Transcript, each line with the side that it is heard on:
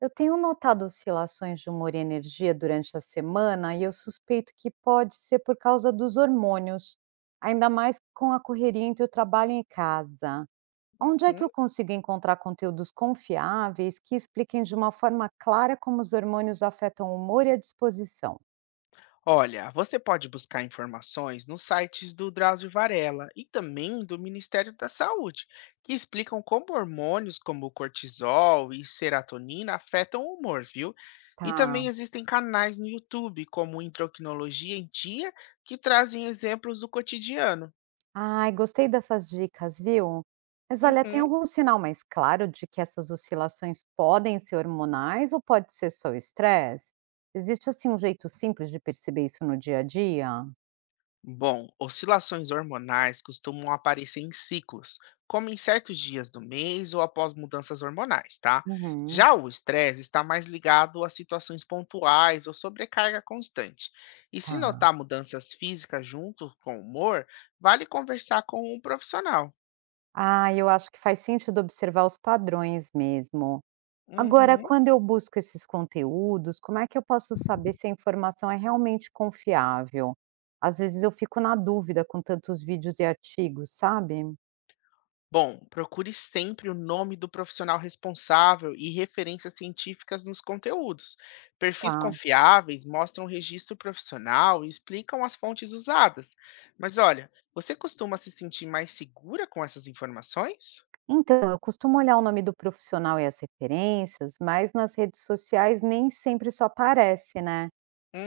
right: Eu tenho notado oscilações de humor e energia durante a semana e eu suspeito que pode ser por causa dos hormônios, ainda mais com a correria entre o trabalho e casa. Onde é que
left: Uhum.
right: eu consigo encontrar conteúdos confiáveis que expliquem de uma forma clara como os hormônios afetam o humor e a disposição?
left: Olha, você pode buscar informações nos sites do Drauzio Varela e também do Ministério da Saúde, que explicam como hormônios como cortisol e serotonina afetam o humor, viu? E
right: Tá.
left: também existem canais no YouTube, como Endocrinologia em Dia, que trazem exemplos do cotidiano.
right: Ai, gostei dessas dicas, viu? Mas olha, tem
left: Uhum.
right: algum sinal mais claro de que essas oscilações podem ser hormonais ou pode ser só o estresse? Existe assim um jeito simples de perceber isso no dia a dia?
left: Bom, oscilações hormonais costumam aparecer em ciclos, como em certos dias do mês ou após mudanças hormonais, tá?
right: Uhum,
left: Já o estresse está mais ligado a situações pontuais ou sobrecarga constante. E se
right: tá.
left: notar mudanças físicas junto com o humor, vale conversar com um profissional.
right: Ah, eu acho que faz sentido observar os padrões mesmo. Agora,
left: Uhum.
right: quando eu busco esses conteúdos, como é que eu posso saber se a informação é realmente confiável? Às vezes eu fico na dúvida com tantos vídeos e artigos, sabe?
left: Bom, procure sempre o nome do profissional responsável e referências científicas nos conteúdos. Perfis
right: Tá.
left: confiáveis mostram o registro profissional e explicam as fontes usadas. Mas olha, você costuma se sentir mais segura com essas informações?
right: Então, eu costumo olhar o nome do profissional e as referências, mas nas redes sociais nem sempre isso aparece, né?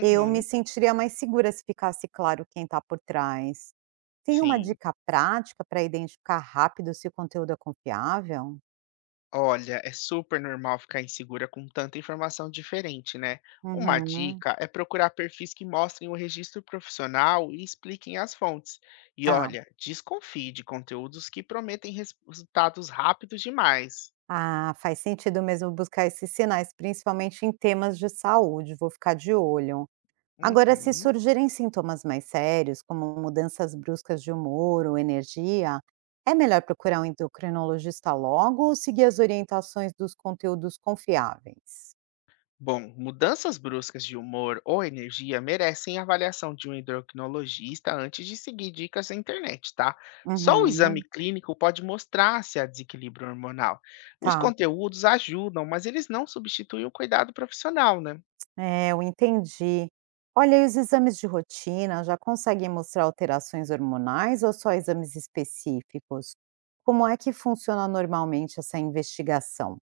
right: Eu me sentiria mais segura se ficasse claro quem está por trás. Tem uma
left: sim.
right: dica prática para identificar rápido se o conteúdo é confiável?
left: Olha, é super normal ficar insegura com tanta informação diferente, né? Uma
right: Uhum,
left: dica é procurar perfis que mostrem o registro profissional e expliquem as fontes. E
right: tá.
left: olha, desconfie de conteúdos que prometem resultados rápidos demais.
right: Ah, faz sentido mesmo buscar esses sinais, principalmente em temas de saúde. Vou ficar de olho. Agora, se
left: Uhum.
right: surgirem sintomas mais sérios, como mudanças bruscas de humor ou energia, é melhor procurar um endocrinologista logo ou seguir as orientações dos conteúdos confiáveis?
left: Bom, mudanças bruscas de humor ou energia merecem avaliação de um endocrinologista antes de seguir dicas na internet, tá? Só o exame
right: Uhum,
left: clínico pode mostrar se há desequilíbrio hormonal. Os
right: tá.
left: conteúdos ajudam, mas eles não substituem o cuidado profissional, né?
right: É, eu entendi. Olha, e os exames de rotina já conseguem mostrar alterações hormonais ou só exames específicos? Como é que funciona normalmente essa investigação?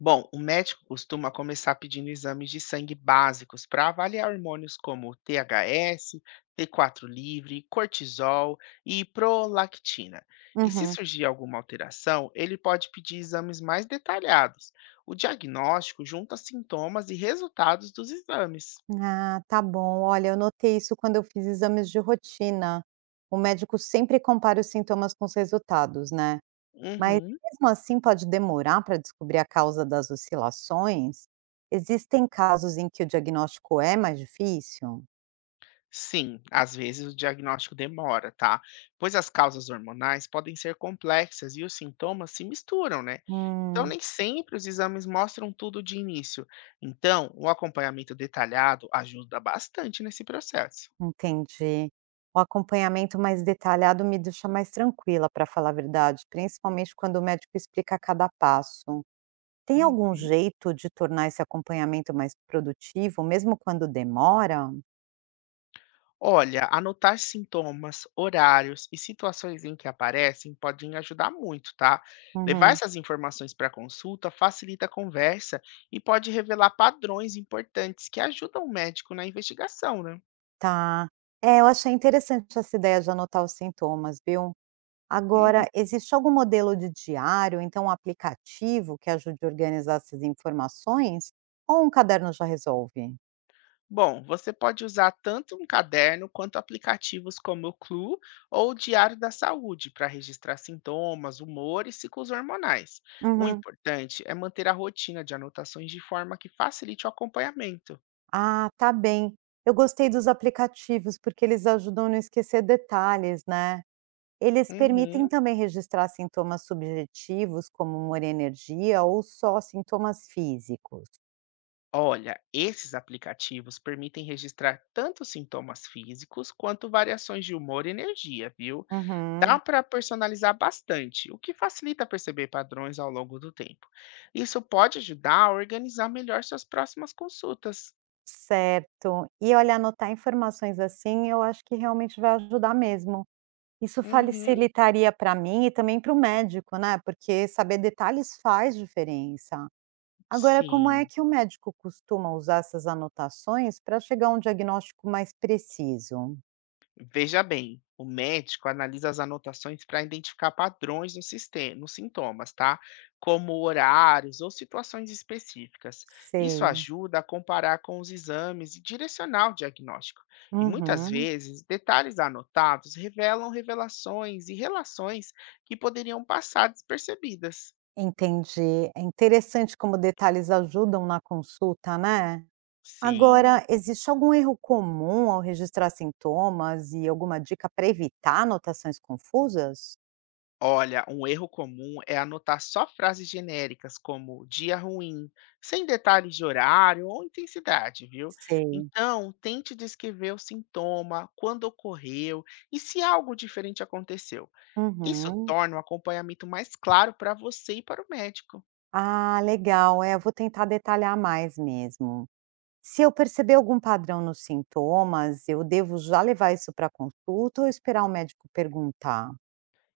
left: Bom, o médico costuma começar pedindo exames de sangue básicos para avaliar hormônios como THS, T4 livre, cortisol e prolactina. E se
right: Uhum.
left: surgir alguma alteração, ele pode pedir exames mais detalhados. O diagnóstico junta sintomas e resultados dos exames.
right: Ah, tá bom. Olha, eu notei isso quando eu fiz exames de rotina. O médico sempre compara os sintomas com os resultados, né? Mas
left: Uhum.
right: mesmo assim pode demorar para descobrir a causa das oscilações? Existem casos em que o diagnóstico é mais difícil?
left: Sim, às vezes o diagnóstico demora, tá? Pois as causas hormonais podem ser complexas e os sintomas se misturam, né? Então,
right: Hum,
left: nem sempre os exames mostram tudo de início. Então, o acompanhamento detalhado ajuda bastante nesse processo.
right: entendi. O acompanhamento mais detalhado me deixa mais tranquila, para falar a verdade, principalmente quando o médico explica cada passo. Tem
left: Uhum.
right: algum jeito de tornar esse acompanhamento mais produtivo, mesmo quando demora?
left: Olha, anotar sintomas, horários e situações em que aparecem podem ajudar muito, tá? Levar
right: Uhum,
left: essas informações para consulta facilita a conversa e pode revelar padrões importantes que ajudam o médico na investigação, né?
right: tá. É, eu achei interessante essa ideia de anotar os sintomas, viu?
left: Uhum.
right: Agora, existe algum modelo de diário, então um aplicativo que ajude a organizar essas informações? Ou um caderno já resolve?
left: Bom, você pode usar tanto um caderno quanto aplicativos como o Clue ou o Diário da Saúde para registrar sintomas, humor e ciclos hormonais. O
right: Uhum.
left: importante é manter a rotina de anotações de forma que facilite o acompanhamento.
right: Ah, tá bem. Eu gostei dos aplicativos porque eles ajudam a não esquecer detalhes, né? Eles permitem
left: Uhum.
right: também registrar sintomas subjetivos, como humor e energia, ou só sintomas físicos?
left: Olha, esses aplicativos permitem registrar tanto sintomas físicos quanto variações de humor e energia, viu? Dá
right: Uhum.
left: para personalizar bastante, o que facilita perceber padrões ao longo do tempo. Isso pode ajudar a organizar melhor suas próximas consultas.
right: Certo. E olha, anotar informações assim, eu acho que realmente vai ajudar mesmo. Isso
left: Uhum,
right: facilitaria para mim e também para o médico, né? Porque saber detalhes faz diferença. Agora, como é
left: sim.
right: que o médico costuma usar essas anotações para chegar a um diagnóstico mais preciso?
left: Veja bem, o médico analisa as anotações para identificar padrões no sistema, nos sintomas, tá? Como horários ou situações específicas. Isso
right: Sei.
left: ajuda a comparar com os exames e direcionar o diagnóstico. E muitas
right: Uhum.
left: vezes, detalhes anotados revelam revelações e relações que poderiam passar despercebidas.
right: Entendi. É interessante como detalhes ajudam na consulta, né?
left: Sim.
right: Agora, existe algum erro comum ao registrar sintomas e alguma dica para evitar anotações confusas?
left: Olha, um erro comum é anotar só frases genéricas como dia ruim, sem detalhes de horário ou intensidade, viu?
right: Sei.
left: Então, tente descrever o sintoma, quando ocorreu e se algo diferente aconteceu. Isso
right: Uhum.
left: torna o acompanhamento mais claro para você e para o médico.
right: Ah, legal. É, eu vou tentar detalhar mais mesmo. Se eu perceber algum padrão nos sintomas, eu devo já levar isso para consulta ou esperar o médico perguntar?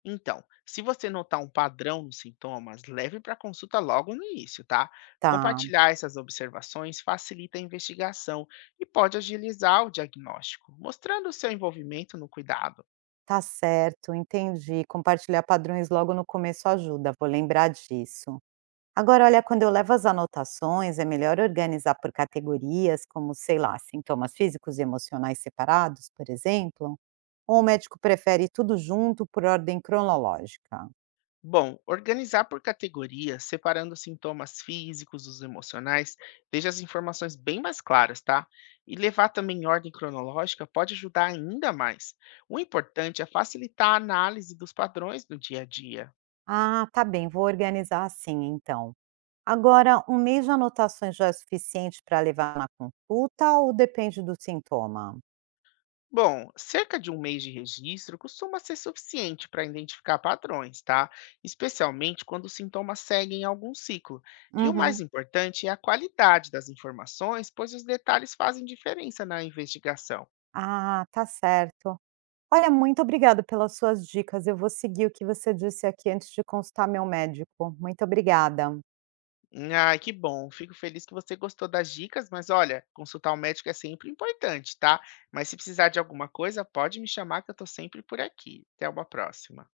left: Então, se você notar um padrão nos sintomas, leve para consulta logo no início, tá?
right: Tá,
left: Compartilhar essas observações facilita a investigação e pode agilizar o diagnóstico, mostrando o seu envolvimento no cuidado.
right: tá certo, entendi. Compartilhar padrões logo no começo ajuda, vou lembrar disso. Agora, olha, quando eu levo as anotações, é melhor organizar por categorias, como, sei lá, sintomas físicos e emocionais separados, por exemplo? Ou o médico prefere tudo junto por ordem cronológica?
left: Bom, organizar por categorias, separando sintomas físicos dos emocionais, deixa as informações bem mais claras, tá? E levar também em ordem cronológica pode ajudar ainda mais. O importante é facilitar a análise dos padrões do dia a dia.
right: Ah, tá bem, vou organizar assim então. Agora, um mês de anotações já é suficiente para levar na consulta ou depende do sintoma?
left: Bom, cerca de um mês de registro costuma ser suficiente para identificar padrões, tá? Especialmente quando os sintomas seguem algum ciclo. E o mais
right: Uhum.
left: importante é a qualidade das informações, pois os detalhes fazem diferença na investigação.
right: Ah, tá certo. Olha, muito obrigada pelas suas dicas. Eu vou seguir o que você disse aqui antes de consultar meu médico. Muito obrigada.
left: Ai, que bom, fico feliz que você gostou das dicas, mas olha, consultar o médico é sempre importante, tá? Mas se precisar de alguma coisa, pode me chamar que eu estou sempre por aqui. Até uma próxima.